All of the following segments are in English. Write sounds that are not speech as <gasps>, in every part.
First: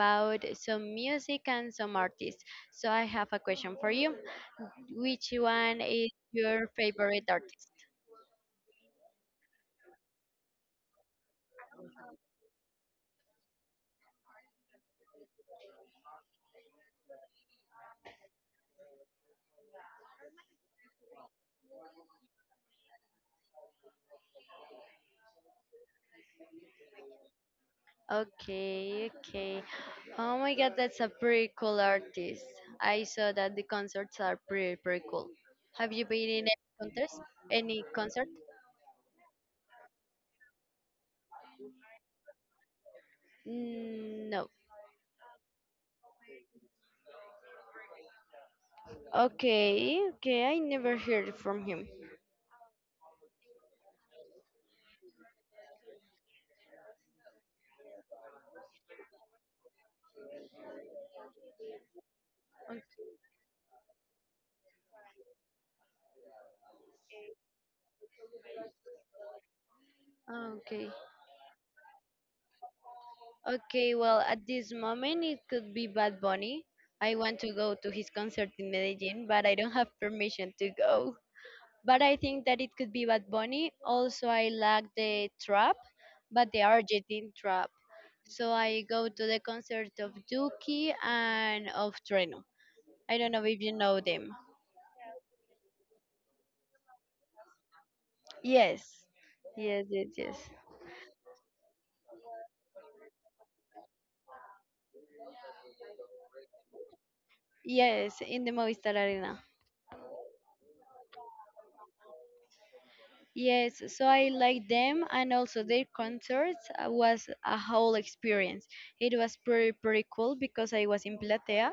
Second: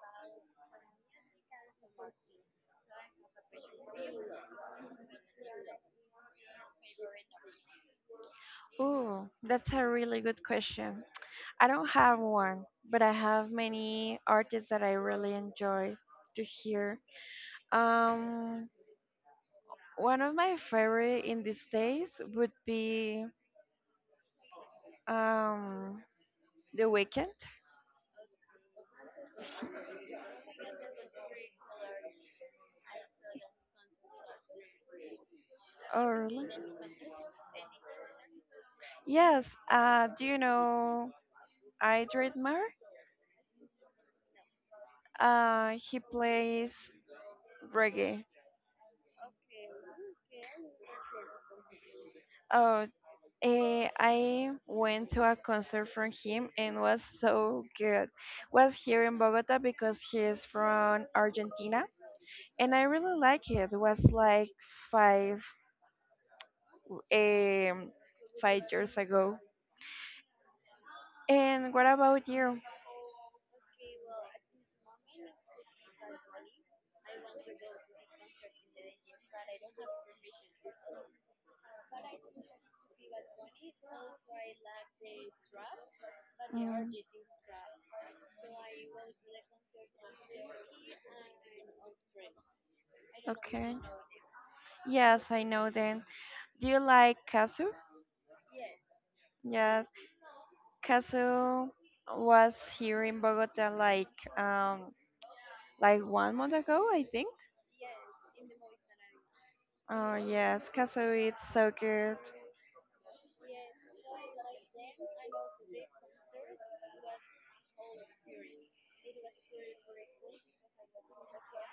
about some music and some artists. So I have a question for you. Which one is your favorite artist? Ooh, that's a really good question. I don't have one, but I have many artists that I really enjoy to hear. Um, One of my favorite in these days would be um, The Weeknd. Okay, okay. Oh my god, that's a pretty cool artist. I saw that the concerts are pretty, pretty cool. Have you Oh, been in really? any contest? Any concert? Yes, do you know Idris Mar? No. He plays reggae. Okay, okay, I never heard from him. Oh, I went to a concert from him and was so good. Was here in Bogota because he is from Argentina, and I really Okay. like it. Was like five um, 5 years ago. Okay. And what about you? Okay, well, at this moment it could be Bad Bunny. I want to go to his concert in Medellin, but I don't have permission to go. But I think that it could be Bad Bunny. Also, I like the trap, but the Mm, Argentine trap. So I go to the concert of Duki and of Treno. I don't know if you okay. know them. Yes, I know. Then, do you like Kazu? Yes, yes, Yes. yes, yes. Castle was here in Bogota like 1 month ago, I think. Yes, in the Movistar Arena. Oh yes, Castle it's so good. Yes, so I like them and also their concerts was a whole experience. It was pretty pretty cool because I was in Platea,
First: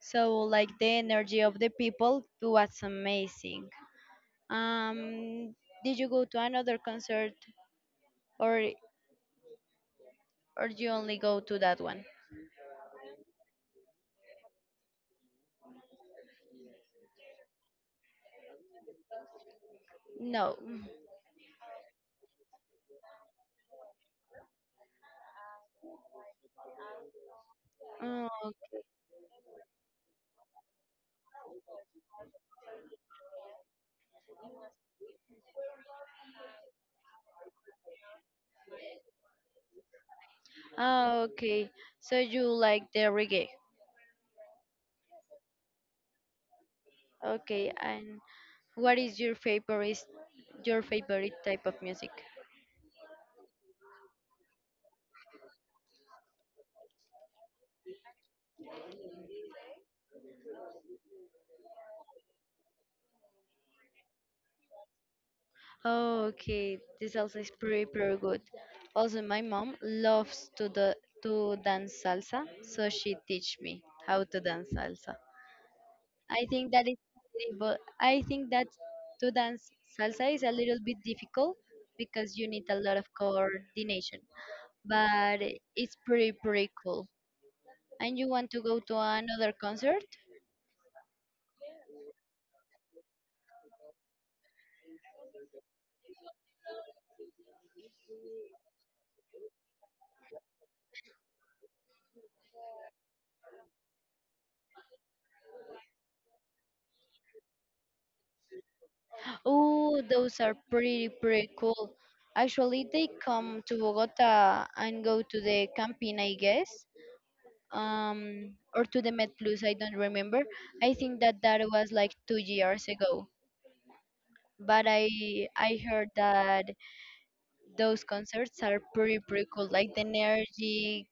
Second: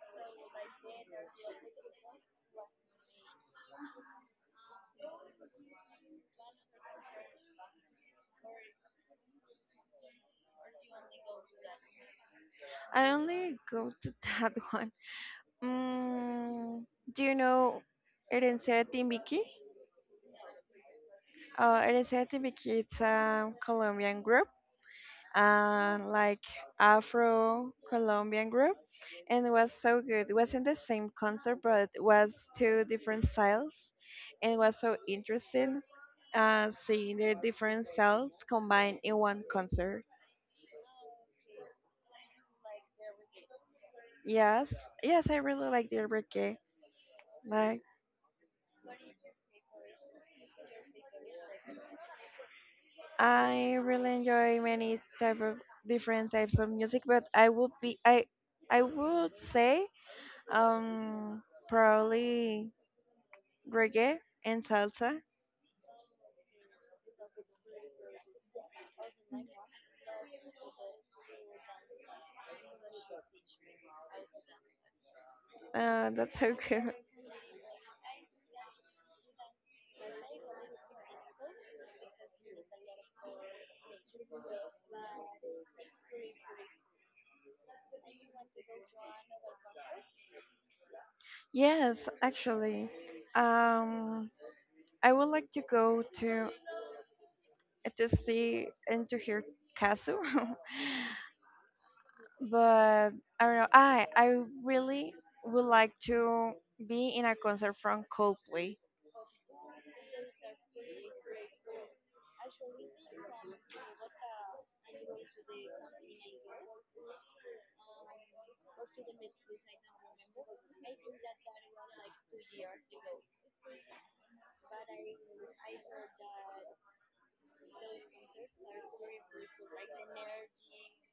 so like the energy of the people was amazing. Um, did you go to another concert or you only go to that one? I only go to <laughs> that one. Mm, do you know Herencia de Timbiqui? No. Mm, Herencia de Timbiqui, it's a Colombian group, and like Afro Colombian oh, group, and it was so good. It wasn't the same concert, but it was two different styles, and it was so interesting seeing the different styles combined in one concert. ah, okay. So you like the reggae. Yes, yes, I really like the reggae. Okay, Like and what is your favorite type of music? I really enjoy many type of different types of music, but I would say um probably reggae and salsa. Oh, okay. This salsa is pretty, pretty good. Also, my mom loves to the to dance salsa, so she teach me how to dance salsa. That's I so think cool. that is, <laughs> but I think that to dance salsa is a little bit difficult because you need a lot of coordination, but it's pretty, pretty cool. And you want to go to another concert? Yes, actually, um, I would like to go to see and to hear Kazu, <laughs> but I don't know. I really would like to be in a concert from Coldplay. Oh, those are pretty, pretty cool. Actually, they come to Bogota and go to the Campín, I guess, or to the Met Plus. I don't remember. I think that that was like 2 years ago. But I heard that those concerts are pretty, pretty cool. Like the energy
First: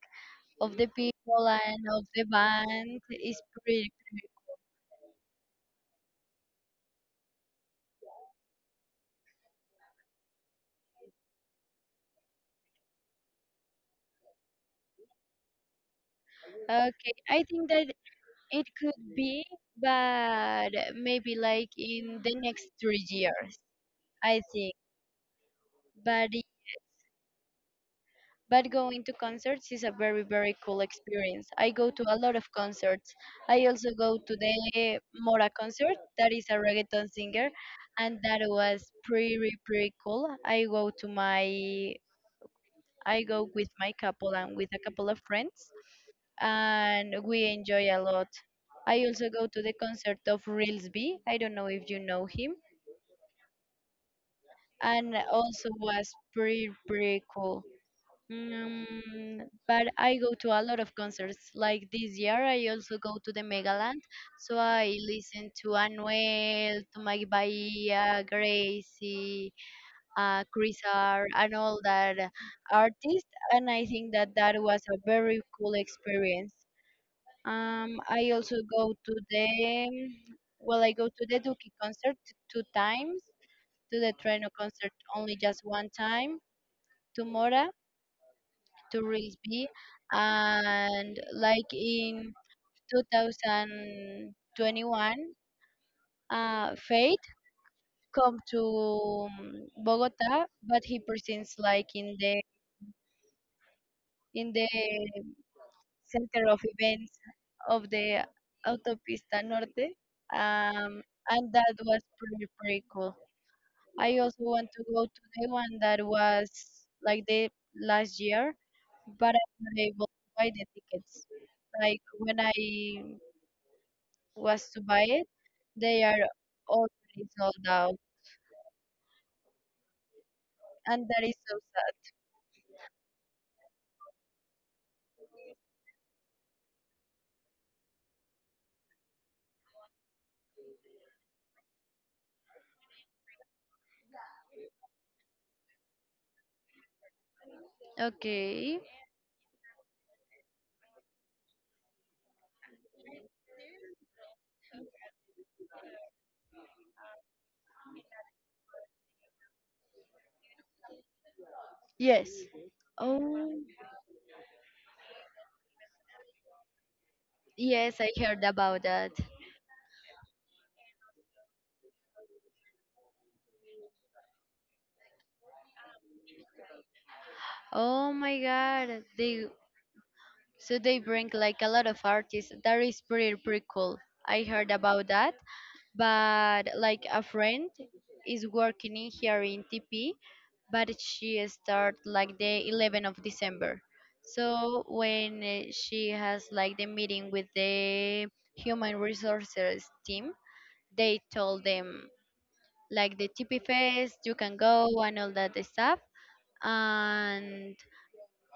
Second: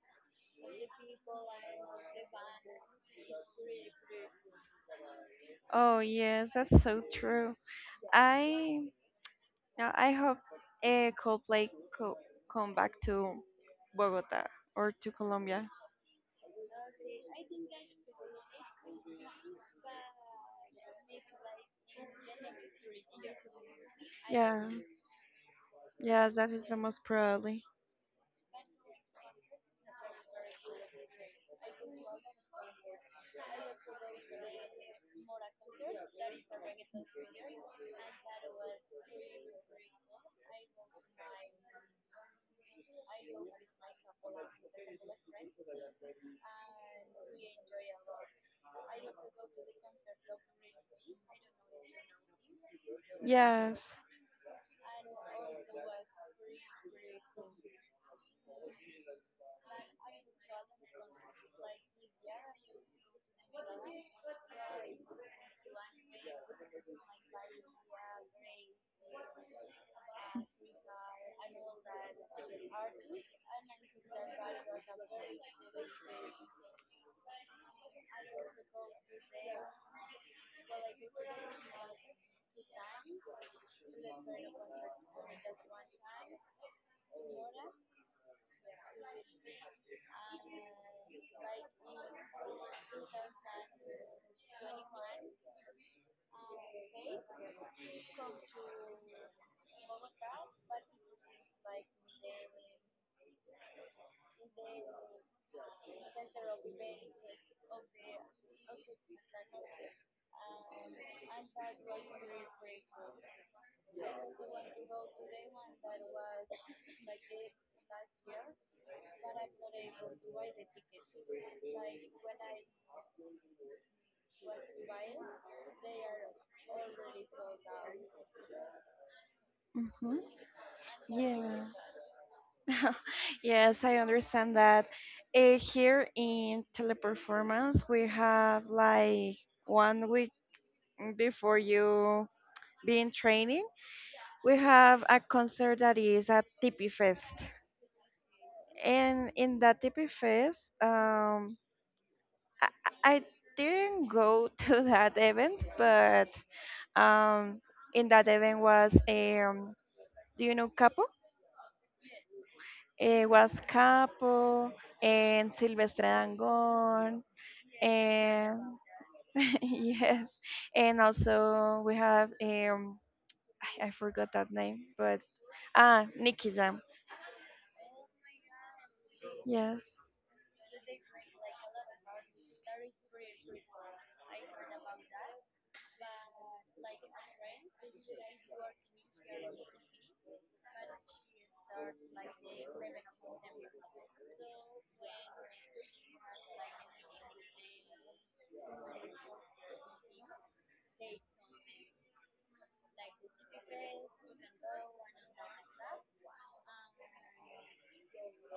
of the people and of the band is pretty, pretty. Oh yes, that's so true. I now I hope Coldplay co- come back to Bogota or to Colombia. Okay, I think that it could be, but maybe like in the next 3 years, I Yeah, think. But yes, it- that is the most probably. but going to concerts is a very cool experience. I go to a lot of concerts. I also go to the Mora concert. That is a reggaeton singer, and that was pretty pretty cool. I go with my couple and with a couple of friends, and we enjoy a lot. I also go to the concert of Reels B. I don't know if you know him. Yes. And also was pretty pretty cool. Mm, but I go to a lot of concerts. Like this year, I also go to the Megaland, so I listen to Anuel, to Mike Bahia, Gracie, Chris R, and all that artists. And I think that that was a very cool experience. I also go to the I go to the Duki concert two times, to the Trueno concert only just one time, to Mora, to Risby, and like in 2021 Faith come to Bogota, but he presents like in the in the center of events of the Autopista Norte. um, and that was pretty pretty cool. I also want to go to the one that was like the last year, but I'm not able to buy the tickets. Like when I was to buy it, they are already sold out, Mhm. and that is so Yeah. <laughs> Yes, I understand that. Here in teleperformance, we have like 1 week before you be in training, we have a concert that is at Tipi Fest. sad. Okay. And in that Tipi Fest, I, I didn't go <laughs> to that event, but um, in that event was, do you know Capo? Yes. Was Oh, and Silvestre Dangond, yes, I heard and about that. <laughs> yes, and also we have I forgot that name, but ah, Nicky Jam. Oh my God, they, Yes. so they bring like a lot of artists. That is pretty pretty cool. I heard about that, but like a friend is working in here in TP, but she start like the 11th of December. So when she has like the meeting with the human resources team, they told them like the TP fest, you can go and all that stuff. And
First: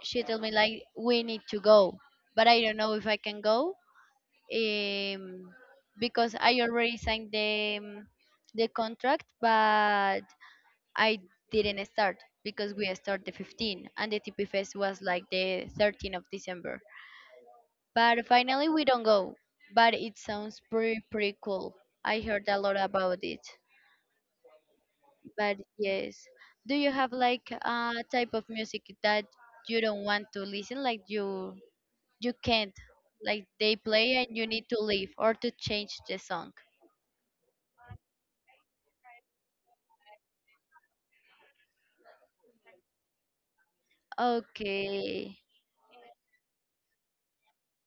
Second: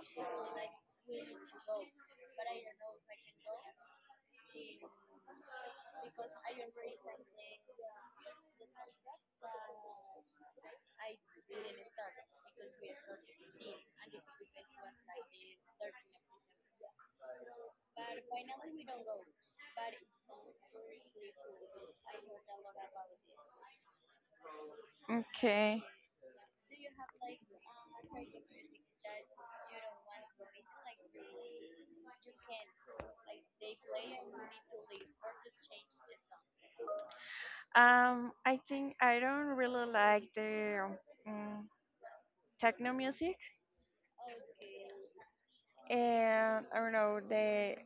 she told me like we need to go, but I don't know if I can go um, because I already signed the contract, but I didn't start because we start the 15 and the TP Fest was like the 13th of December. But finally we don't go. But it sounds pretty pretty cool. I heard a lot about it. But Okay. yes, do you have like a type of music that you don't want to listen, like you can't, like they play and you need to leave or to change the song? I think I don't really like the um, techno music, Okay. and I don't know the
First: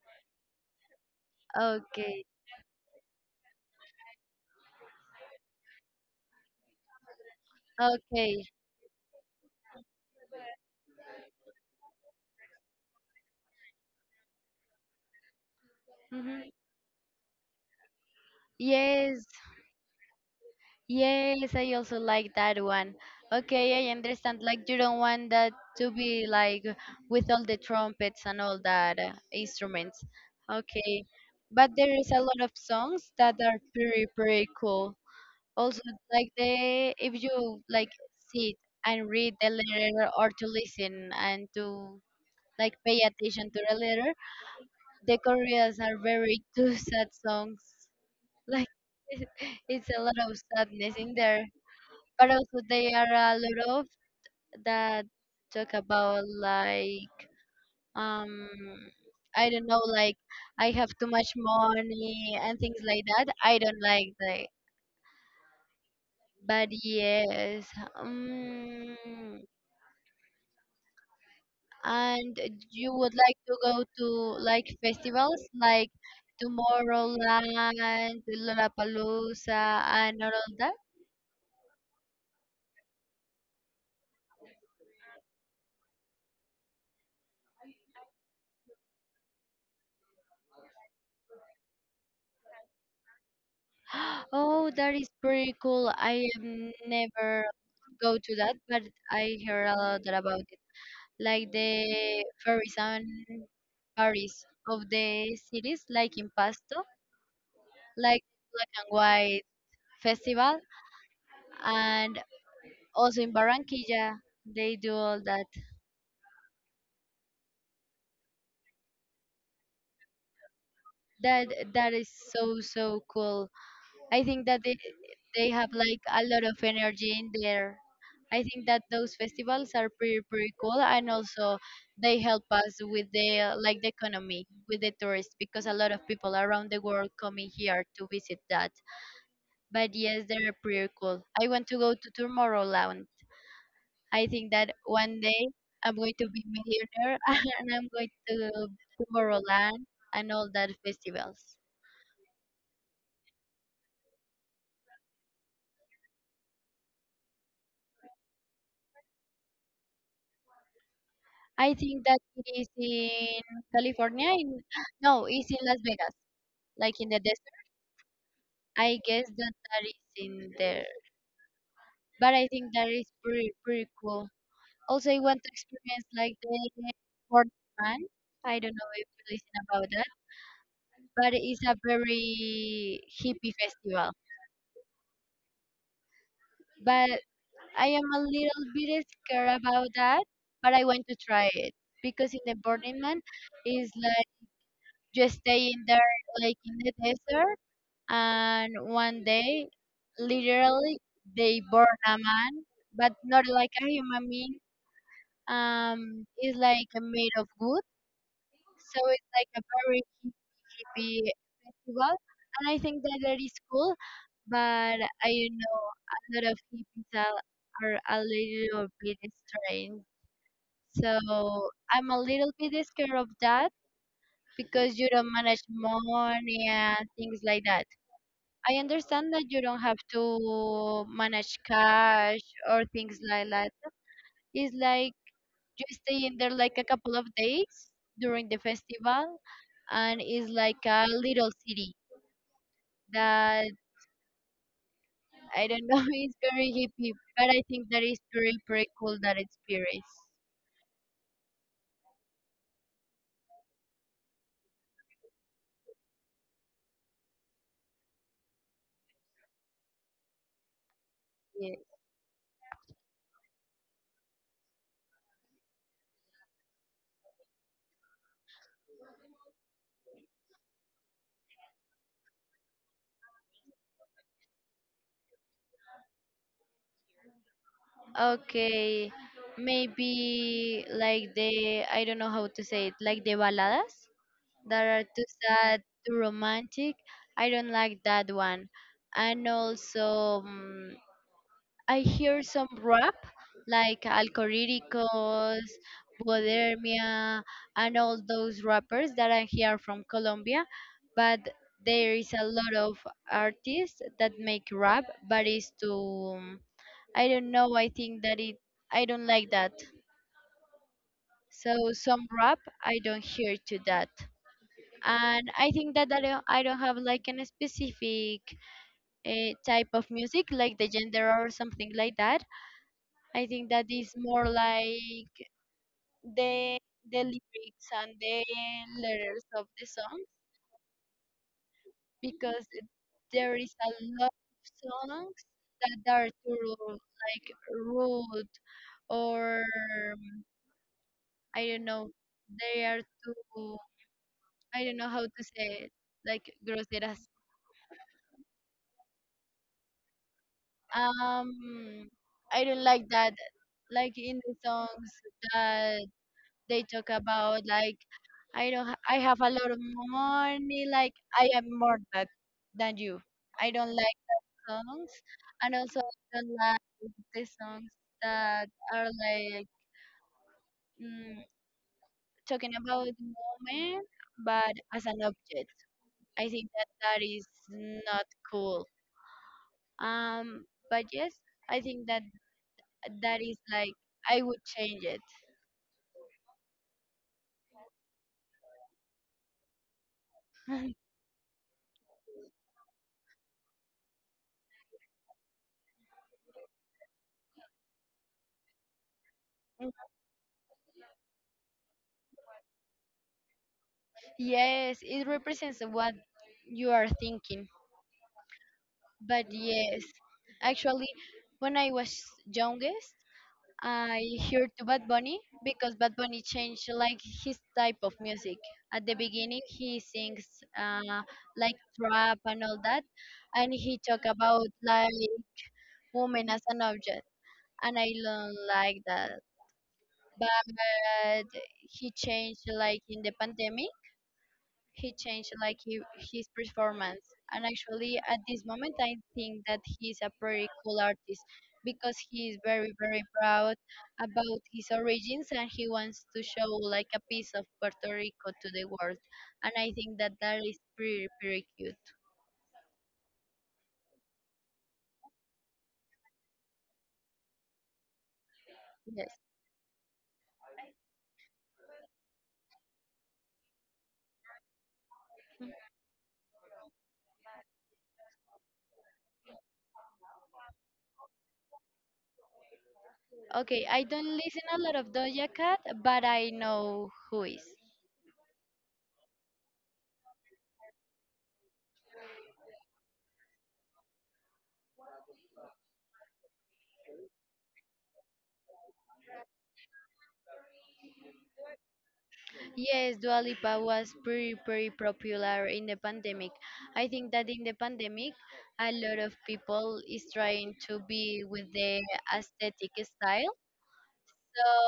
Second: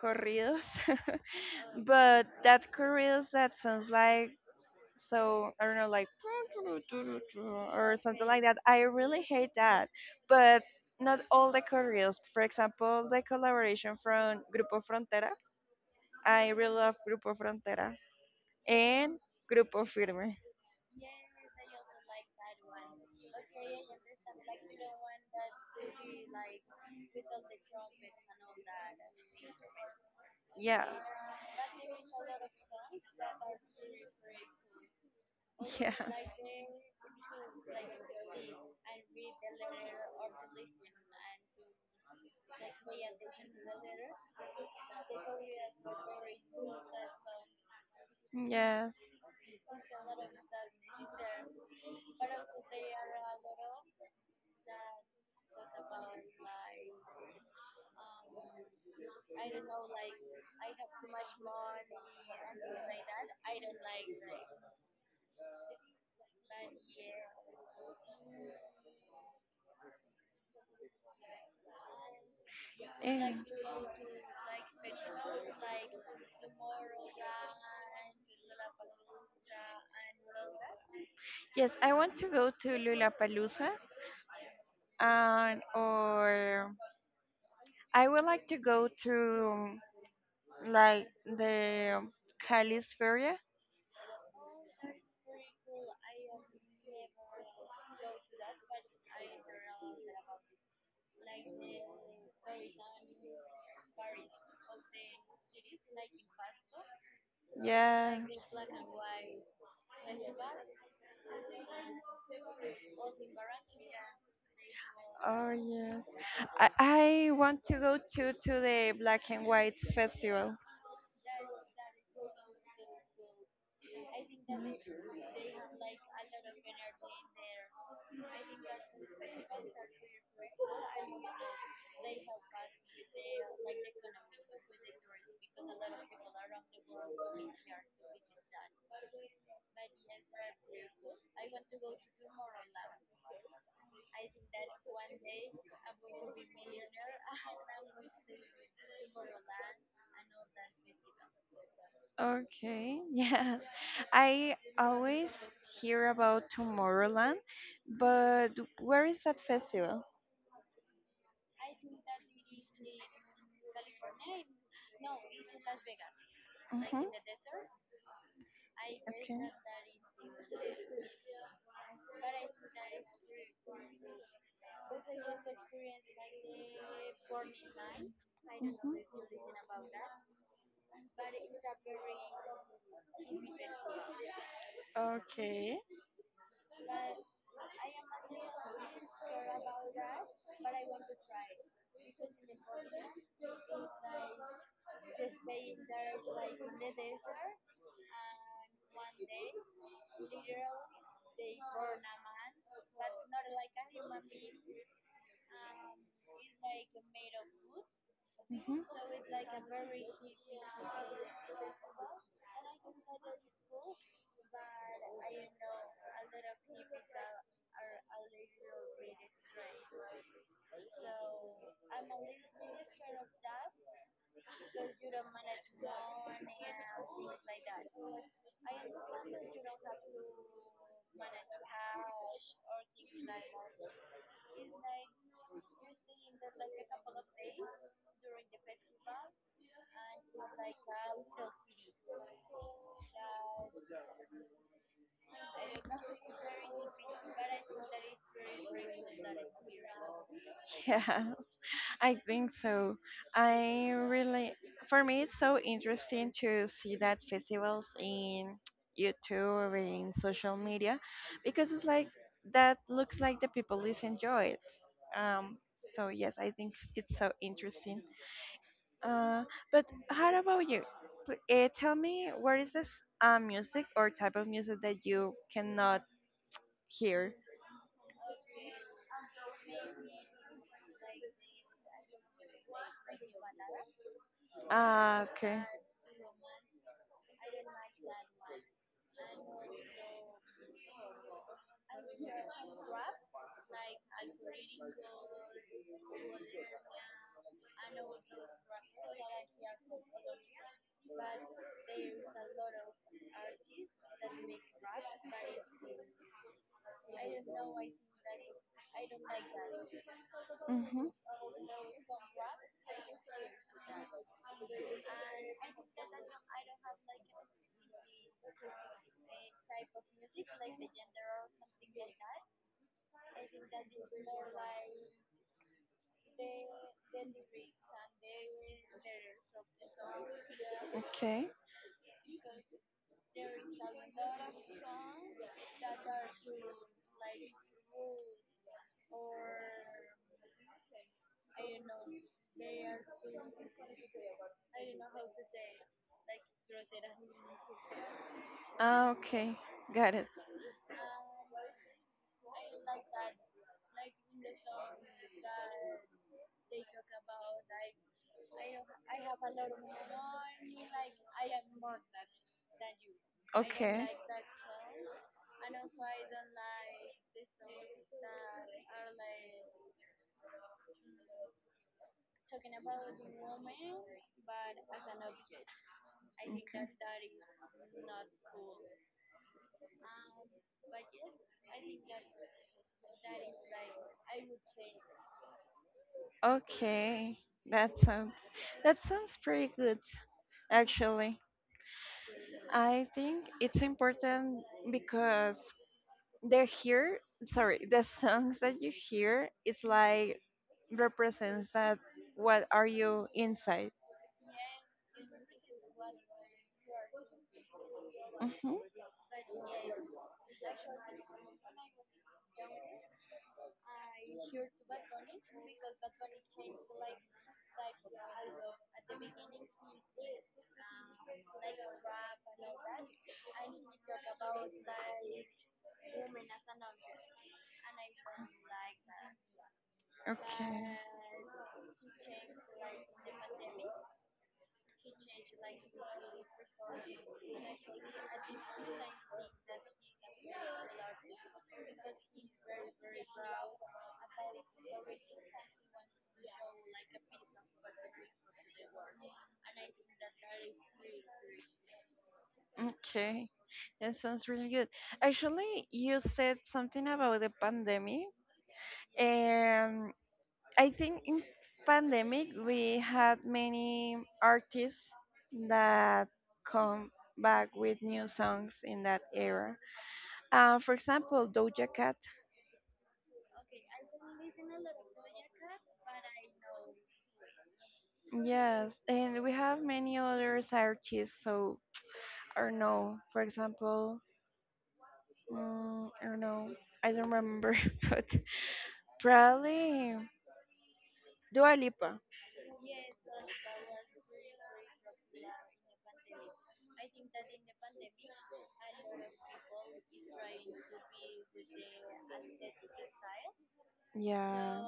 corridos, <laughs> Okay. but that corridos that sounds like so I don't know, like <laughs> or something like Okay. that. I really hate that. But not all the corridos. For example, the collaboration from Grupo Frontera. I Hmm. really love Grupo Frontera and Yes. Grupo Firme. Yes, I also like that one. Okay, I understand. Like you don't want that to be like with all the trumpets and all that instruments. Yes, Okay, but there is a lot of songs that are pretty pretty cool. <laughs> Also, yes, like the if you like sit and read the letter or to listen and to like pay attention to the letter, the Koreans are very <laughs> too sad songs. Like yes. <laughs> it's a lot of sadness in there. But also there are a lot of that talk about like um I don't know, like I have too much money and things like that. I don't like that. But yes, um, and you would like And to go to like festivals like Tomorrowland, Lollapalooza, and all of that. yes, I want to go to Lula Palusa and or I would like to go to like the Cali's Feria. <gasps> Oh, that is pretty cool. I am never go to that, but I heard a lot about it. Like the fairies and Paris of the cities, like in Pasto, Yeah. like black and white festival, and also in Barranquilla, they do all that. Oh yes. I, I want to go to the Black and Whites Festival. That that is so so cool. I think that they have like a lot of energy in there. I think that those festivals are pretty pretty cool, and also they help us with the like the economy with the tourists because a lot of people around the world coming here to visit that. But yes, they're pretty cool. I want to go to Tomorrowland. I think that one day I'm going to be millionaire <laughs> and I'm going to Tomorrowland and all that festivals. Okay, <laughs> yes. I always hear about Tomorrowland, but where is that festival? I think that it is in California. In <gasps> no, it's in Las Vegas, like Mm-hmm. in the desert. I guess Okay. that that is in there, but I think that is pretty pretty cool. Also, I want to experience like the Burning Man. I don't know Mhm. if you listen about that, but it's a very hippie festival. Okay. But I am a little bit scared about that, but I want to try it because in the Burning Man, is like just stay in there like in the desert and one day literally they burn a man, but not like a human being. It's like made of wood, Mhm. so it's like a very hippie festival, and I think that that is cool. But I know a lot of hippies are a little bit strange, so I'm a little bit scared of that because you don't manage money and things like that. I understand that you don't have to manage cash or things like that. It's like you stay in there like a couple of days during the festival, and it's like a little city that I don't know. <laughs> It's very hippie, but I think that is pretty pretty cool that experience. Yeah, <laughs> I think so. I really, for me, it's so interesting to see that festivals in YouTube, in social media, because Yeah. it's like that looks like the people is enjoy it. Um, so yes, I think it's so interesting. Uh, but how about you? Tell me, where is this music or type of music that you cannot hear? Okay, maybe like the I don't know how to say it, like the baladas that are Ah, too okay. sad, too romantic. I don't like that one. And also, I hear some rap like Alcoríricos, Bodermia, and all those rappers that I hear from Colombia. But there is a lot of artists that make rap, but it's too. I don't know. I think that it. I don't like that. Mm-hmm. So some rap I don't hear to that, and I think that I don't have like an specific type of music like the gender or something like that. I think that is more like the the lyrics and the letters of the songs Okay. because there is a lot of songs that are too like rude or um, I don't know, they are too, I don't know how to say it, like groseras. Ah, okay. Got it. Um, I don't like that. Like in the songs that they talk about, like I don't, ha- I have a lot of money. Like I am more that than you. I don't Okay. like songs, and also I don't like the songs that are like mm, talking about the moment, but as an object. I think Okay. that that is not cool. But yes, I think that that is like I would change it. Okay. That sounds that sounds pretty good <laughs> actually. I think it's important because they're here sorry, the songs that you hear it's like represents that what are you inside. Yes, it represents what you are thinking. Mm-hmm. But yes, actually, when I was youngest, I heard to Bad Bunny because Bad Bunny changed like his type of music. At the beginning, he sings uh, like trap and all that, and he talk about like women as an object, and I don't like that. Okay. But he changed like in the pandemic he changed like he, his performance, and actually at this moment I think that he's a pretty cool artist because he is very proud about his origins and he wants to show like a piece of Puerto Rico to the world. And I think that that is pretty cute. Okay, that sounds really good. Actually, you said something about the pandemic. Yes. Um, I think in pandemic we had many artists that come back with new songs in that era. For example, Doja Cat. Okay, I don't listen a lot of Doja Cat but I know who is. Yes, and we have many other artists. So, I don't know. For example, I don't know, I don't remember, <laughs> but probably Dua Lipa. Yes, Dua Lipa was pretty, pretty popular in the pandemic. I think that in the pandemic, a lot of people is trying to be with the aesthetic style. So Yeah.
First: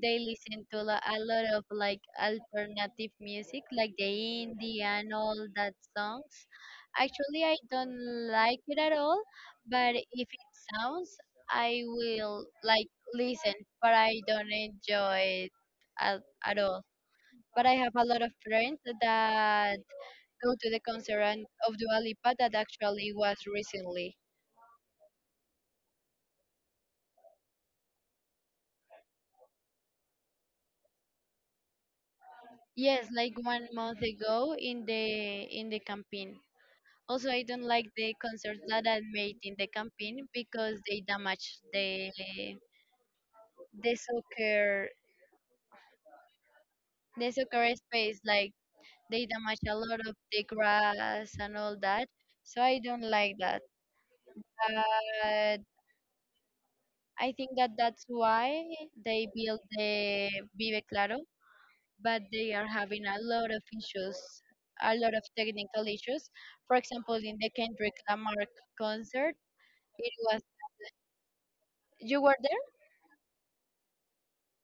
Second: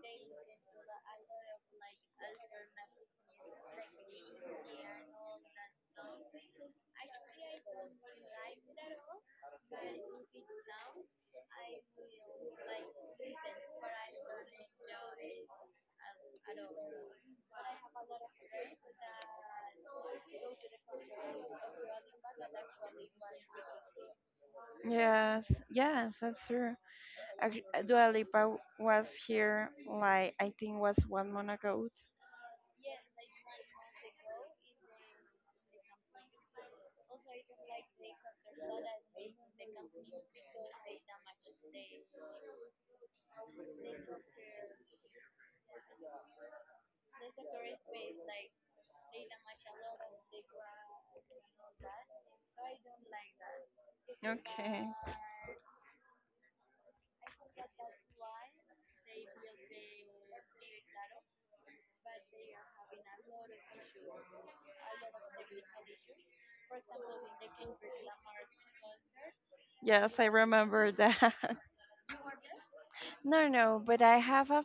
they listen to a lot of like alternative music, like the indie and all that songs. Actually, I don't like it at all, but if it sounds, I will like listen, but I don't enjoy it at all. But I have a lot of friends that go to the concert of Dua Lipa that actually was recently. Yes, yes, that's true. Dua Lipa was here, like, I think was 1 month ago. Yes, like 1 month ago in the campaign. Also, I don't like the concerts that are made in the campaign because they damage the soccer the soccer space. Like they damage a lot of the grass and all that. So I don't like that. Okay. But I think that that's why they built the Vive Claro, but they are having a lot of issues, a lot of technical issues. For example, in the Kendrick Lamar concert, it Yes, I was remember that. <laughs> you were there? No, no, but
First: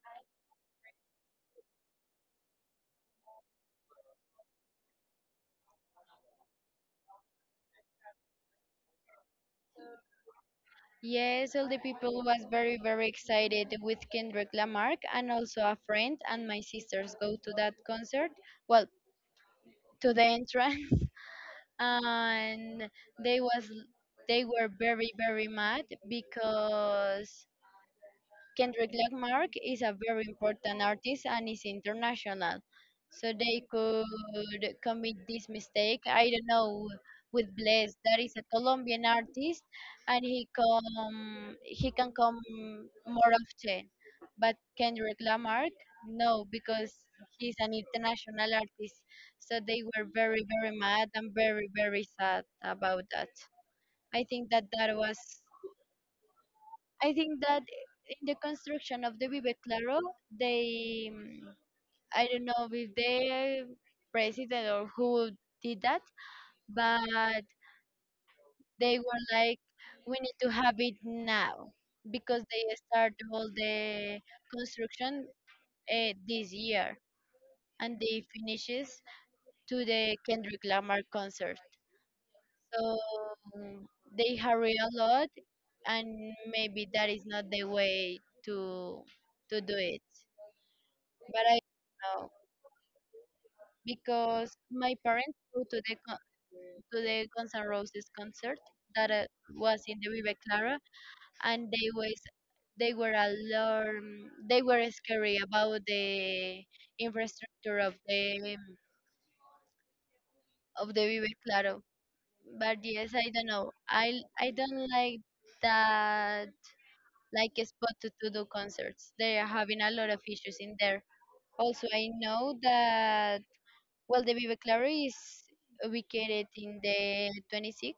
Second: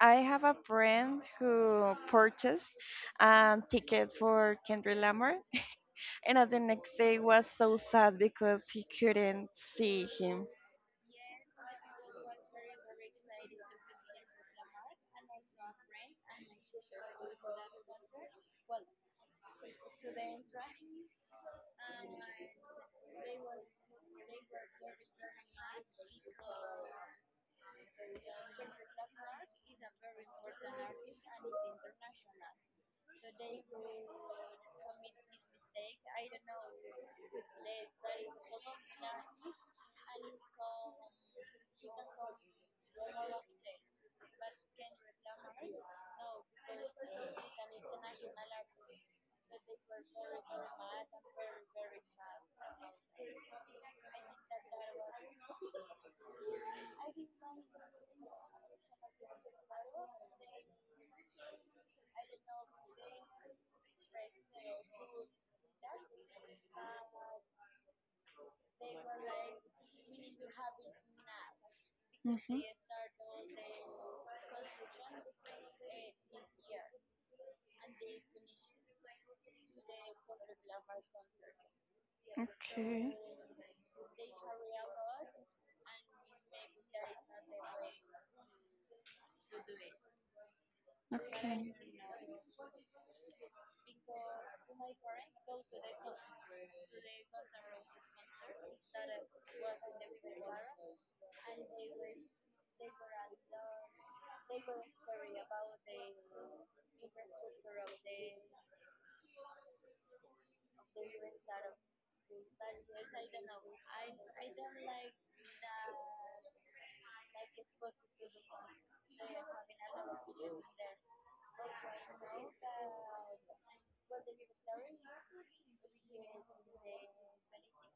I have a friend who purchased a ticket for Kendrick Lamar, <laughs> and on the next day was so sad because he couldn't see him. Yes, all the people was very very excited with Kendrick Lamar, and also a friend and my sisters go to that concert. Well, to the entrance, <laughs> and they was they were very very mad because Kendrick Lamar is a very important artist and is international. So they could commit this mistake. I don't know, with Bless that is a Colombian artist and he can come more often. But Kendrick Lamarck, no, because he's an international artist. So they were very, very mad and very, very sad about that. I think that that was I think that in the construction of the Vive Claro, they, mm, I don't know if the president or who did that, but they were like, we need to have it now because Hmm. they start all the construction this year and they finishes to the Kendrick Lamar concert. So Okay. mm, they hurry a lot and maybe that is not the way to to do it. But I Okay. don't know, because my parents go to to the Guns N' Roses concert that was in the Vive Clara, and they were alarm, they were scary about the infrastructure of the Vive Claro. But yes, I don't know. I don't like that like a spot to do concerts. They are having a lot of issues in there. Also, I know that, well, the Vivaclari is ubicated in the 26,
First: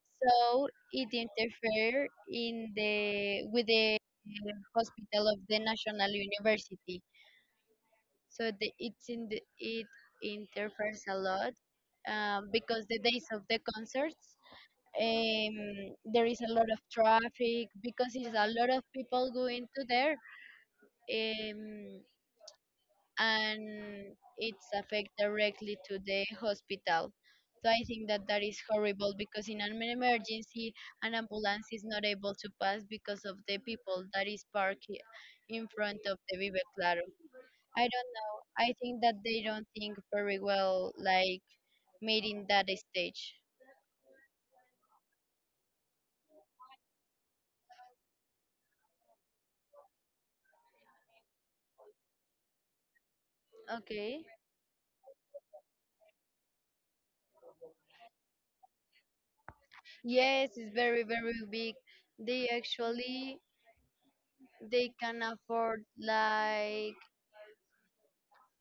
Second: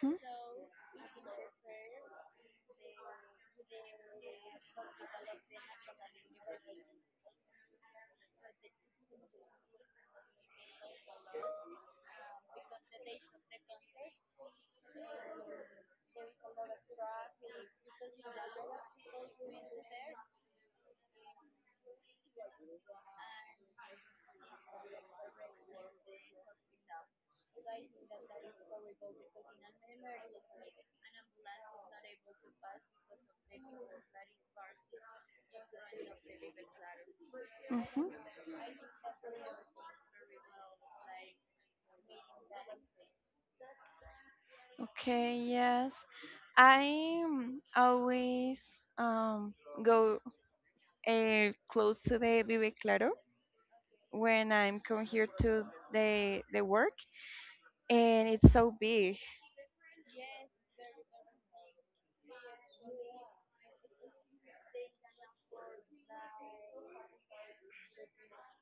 Hmm. so it interfere in the with the hospital of the National University. So it's in it interferes a lot because the days of the concerts, um, there is a lot of traffic because it's a lot of people going to there. Um, and it's affect directly to the hospital. So I think that that is horrible because in an emergency, an ambulance is not able to pass because of the people that is parked in front of the Vive Claro. I Hmm. don't know. I think that they don't think very well, like meeting that stage. Okay, yes. I always um go close to the Vive Claro Okay. when I'm come here to the work, and it's so big. Yes, it's very, very big. They actually they can afford like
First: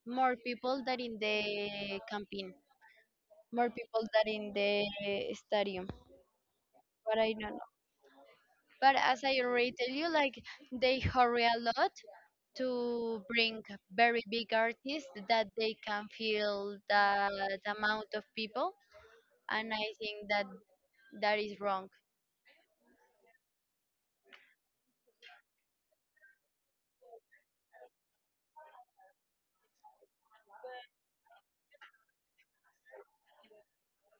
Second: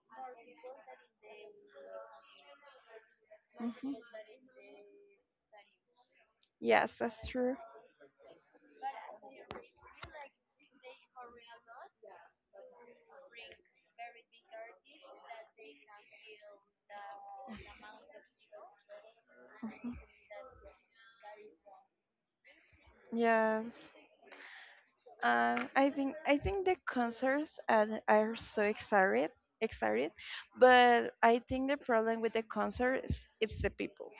more people than in the campaign, more Mhm. people than in the stadium, Yes, but that's I don't true. know. But as I already tell you, like they hurry a lot to bring very big artists that they can feel that amount of people, and I think that that is wrong. Yes. I think the concerts are so excited, excited, but I think the problem with the concerts is it's the people.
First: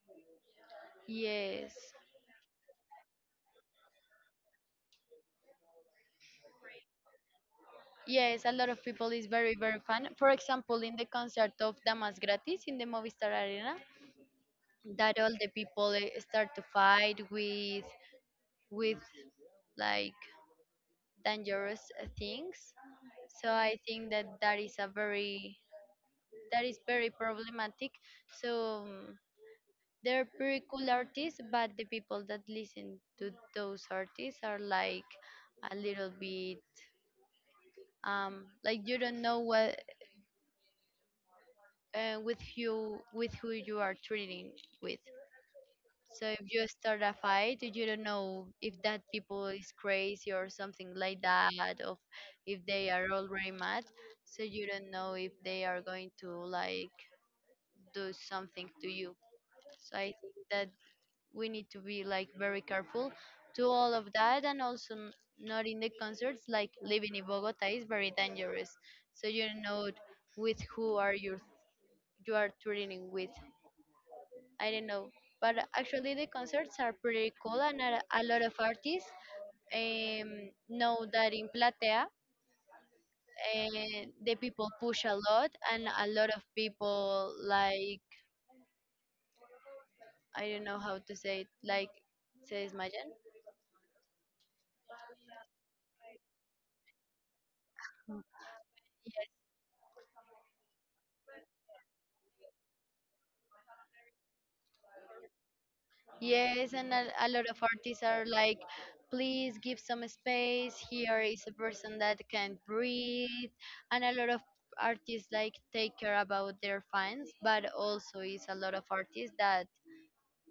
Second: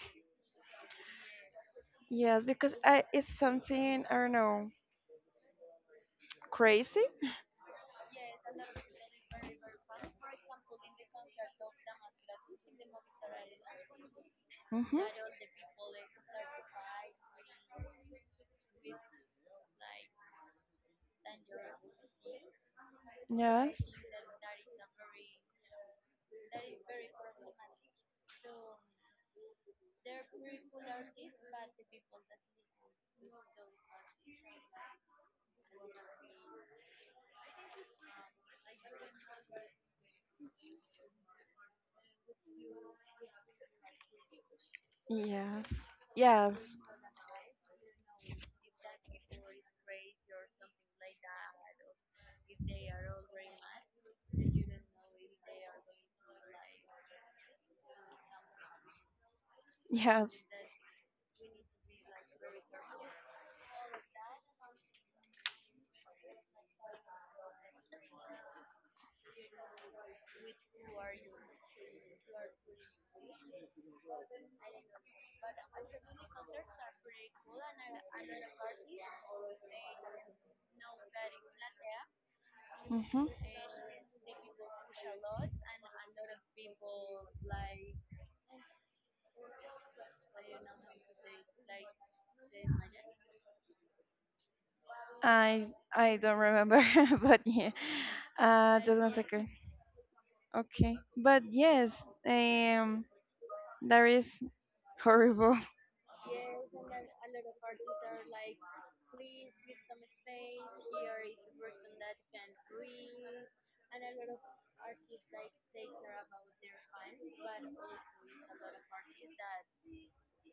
Yes. Yes, because I, it's something I don't know crazy. Yes, a lot of people is very very fun. For example, in the concert of Damas Gratis in the Movistar Arena, Hmm. that all the people start to fight with with like dangerous things. So I Yes. think that that is a very that is very problematic. So they're pretty cool artists, but the people that listen to those artists are like a little bit like you don't know what with who you are treating with. Yes. So if Yes. you start a fight, you don't know if that people is crazy or something like that, or if they are already mad. So you don't know if they are going to like do something to you. So I think Yes. that we need to be like very careful to all of that, and also not in the concerts. Like living in Bogota is very dangerous. So you don't know with who are you are trading with. I don't know. But actually, the concerts are pretty cool, and a lot of artists know that in Platea, Hmm. The people push a lot, and a lot of people like, I don't know how to say it, like se desmayan. I I don't remember, <laughs> but yeah. Just 1 second. Okay. But yes, um, that is horrible. Yes, yes, and a lot of artists are like, please give some space. Here is a person that can breathe, and a lot of artists like take care about their fans, but also is a lot of artists that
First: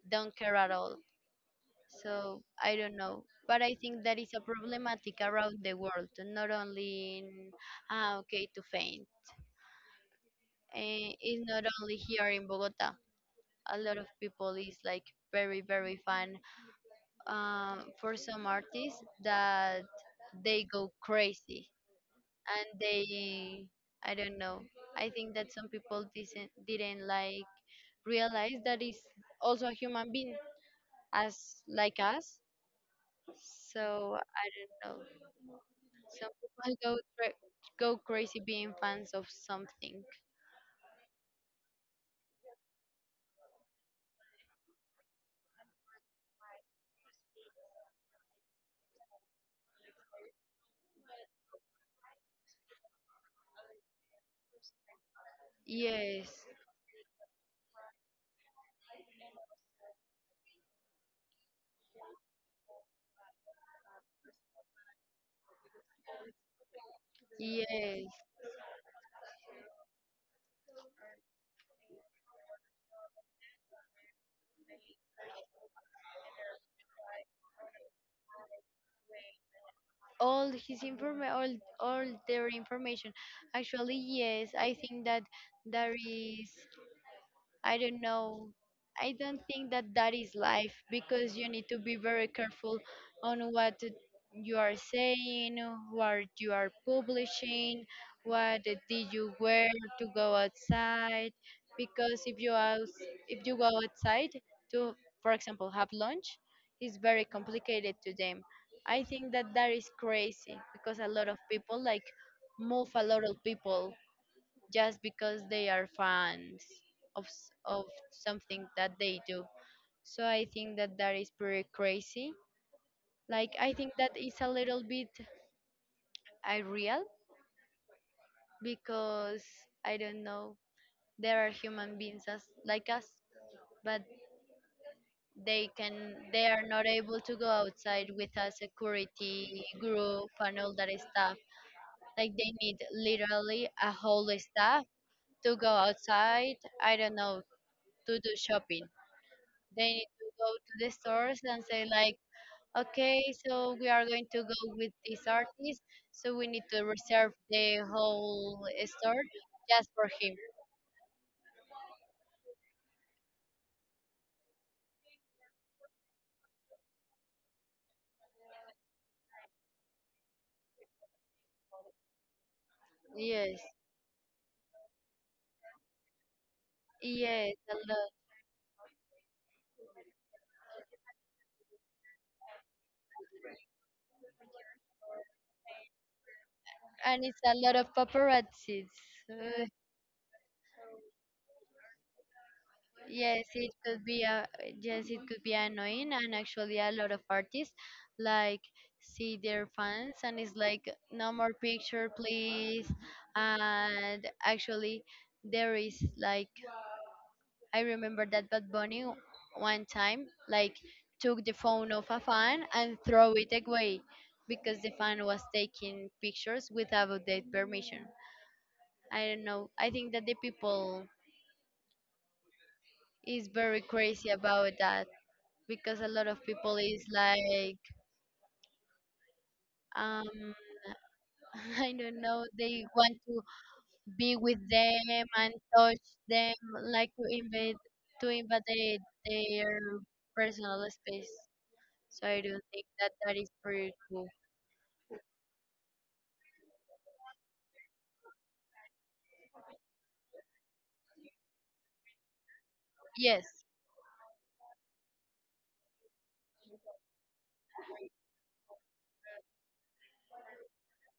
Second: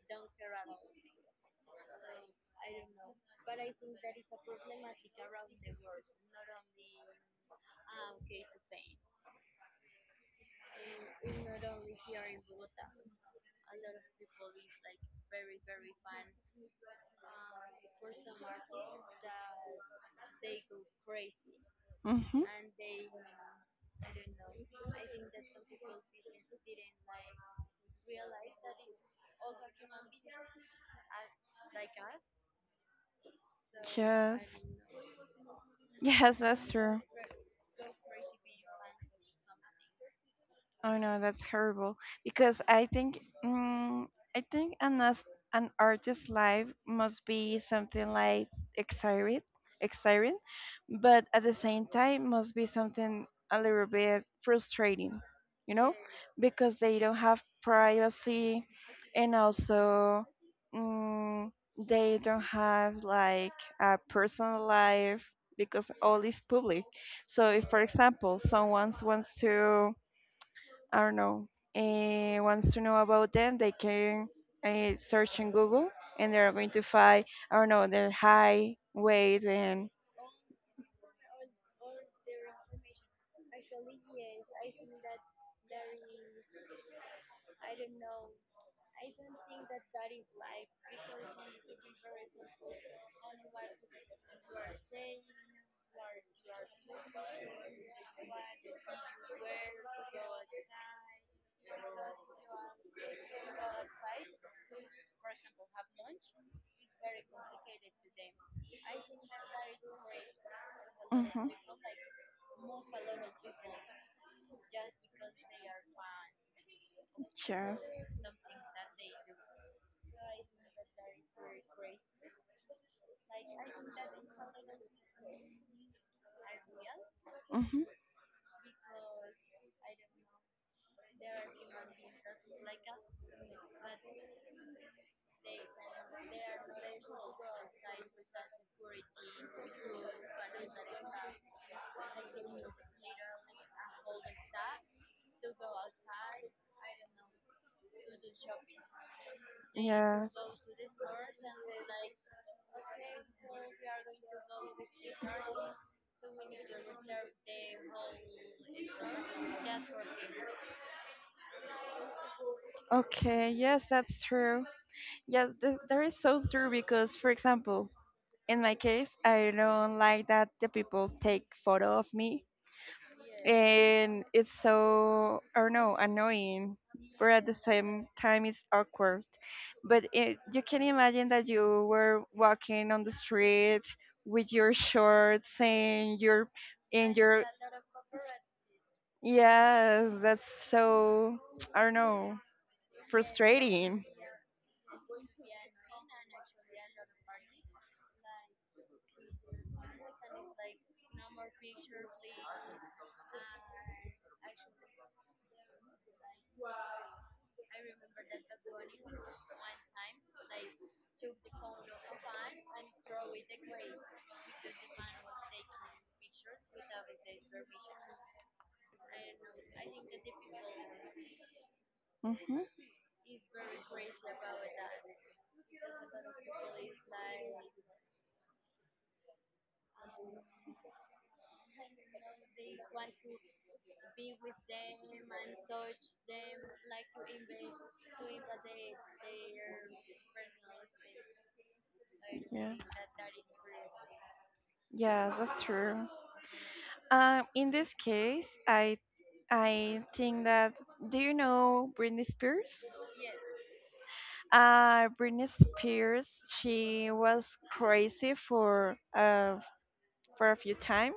don't care at all. So I don't know. But I think that is a problematic around the world, not only in, ah, okay, to faint. Eh, it's not only here in Bogota. A lot of people is like very, very fan for some artists that they go crazy <laughs> Hmm. and they, I don't know. I think that some people didn't like realize that is also a human being as like us. So Yes. I don't know. Some Yes, that's people true. Go crazy being fans of something. Oh no, that's horrible. Because I think, I think an as an artist's life must be something like exciting, exciting, but at the same time must be something a little bit frustrating, you know, Yes, because they don't have privacy, and also, mm, they don't have like a personal life because all is public. So if, for yes. example, someone wants to I don't know, wants to know about them, they can search in Google and they're going to find, I don't know, their high weight and. All their information. Actually, yes. I think that there is I don't know. I don't think that that is life because you need to be very careful on what you are saying, what you are publishing, what did you wear to go outside. Because if you go outside to, for example, have lunch, it's very complicated to them. I think that that is crazy because a lot of Mhm. people like move a lot of people just because they are fans of Yes. something that they do. So I think that that is pretty crazy. Like I think that is a little bit irreal Mm-hmm. because I don't know, there are human beings as like us, but they are not able to go outside with a security group and all that stuff. Like they need literally a whole staff to go outside. I don't know, to do shopping. They need to Yes. go to the stores and say like, okay, so we are going to go with this artist, so we need to reserve the whole store just for him. Okay, yes, that's true. Yeah, that is so true because, for example, in my case, I don't like that the people take photo of me, Yes, and it's so I don't know annoying, but at yes, the a same lot. time it's awkward. But it, you can imagine that you were walking on the street with your shorts and your and And it's your a lot of paparazzis. Uh, yes, that's so I don't know yes, it could frustrating. be a yes, it could be annoying, and actually a lot of artists like see their fans and it's like no more picture please. And actually there is like, I remember that Bad Bunny one time like took the phone of a fan and throw it away because the fan was taking pictures without their permission. I don't know. I think that the people Hmm. is very crazy about that because a lot of people is like um <laughs> I don't know, they want to be with them and touch them like to invade their personal space. So I do Yes. think that that is pretty cool. Yeah, that's true. In this case, I think that do you know Britney Spears? Yes, Britney Spears, she was crazy for a few times.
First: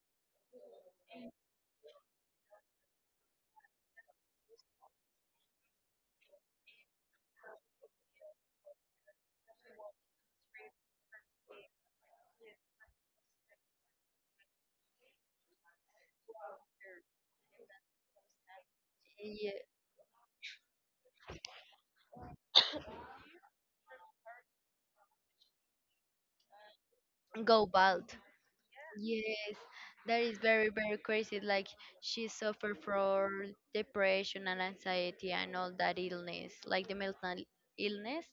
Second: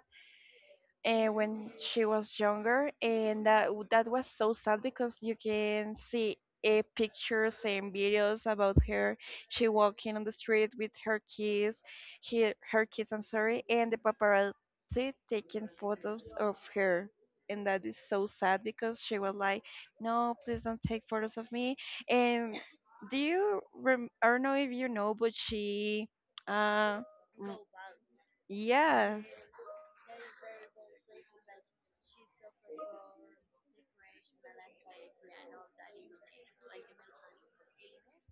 Uh, when she was younger, and that was so sad because you can see pictures and videos about her. She walking on the street with her kids, her kids. I'm sorry, and the paparazzi taking photos of her. And that is so sad because she was yeah, like, "No, please don't take photos of me." And do you? I don't know if you know, but she, uh, r- go bald. yes, Yes, that is very very crazy. Like she suffered from depression and anxiety and all that illness, like the mental illness.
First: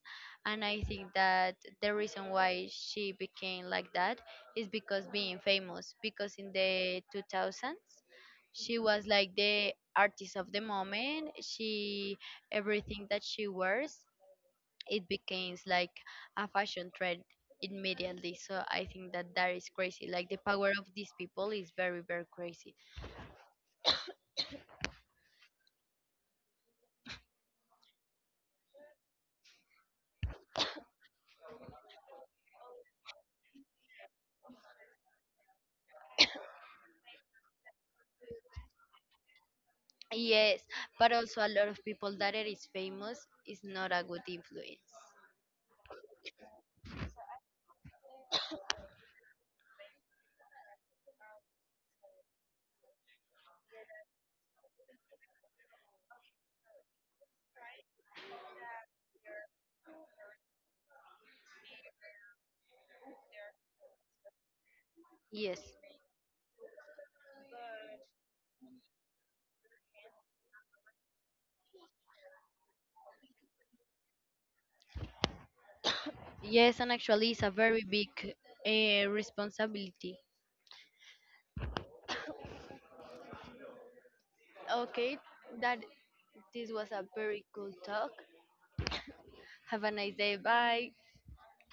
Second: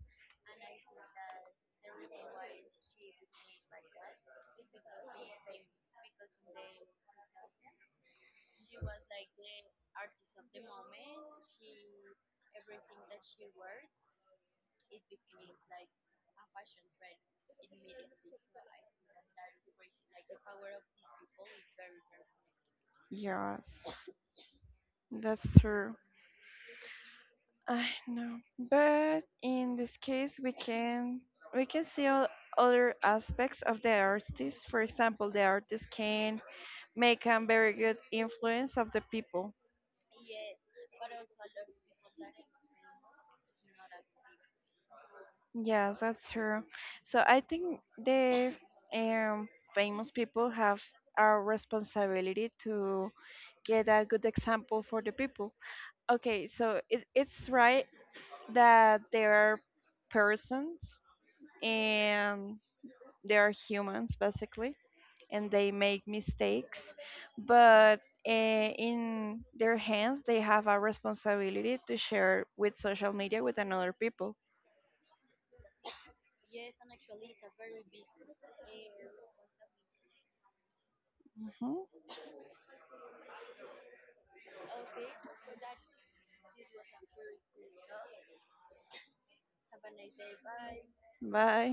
And I think that the reason why she became like that is because being famous. Because in the 2000s, she was like the artist of the moment. She everything that she wears it becomes like a fashion trend immediately. So I think that that is crazy, like the power of these people is very very crazy. yes. That's true. I know. But in this case, we can see all other aspects of the artist. For example, the artist can make a very good influence of the people. Yes, but also a lot of people that it is famous is not a good influence. Yes, that's true. So I think the um, famous people have a responsibility to get a good example for the people. Okay, so it, it's right that there are persons and they are humans basically and Yes, they make mistakes but in their hands they have a responsibility to share with social media with another people. yes, and actually it's a very big responsibility. Mhm. Okay, that this was a very cool talk. Have a nice day, bye. Bye.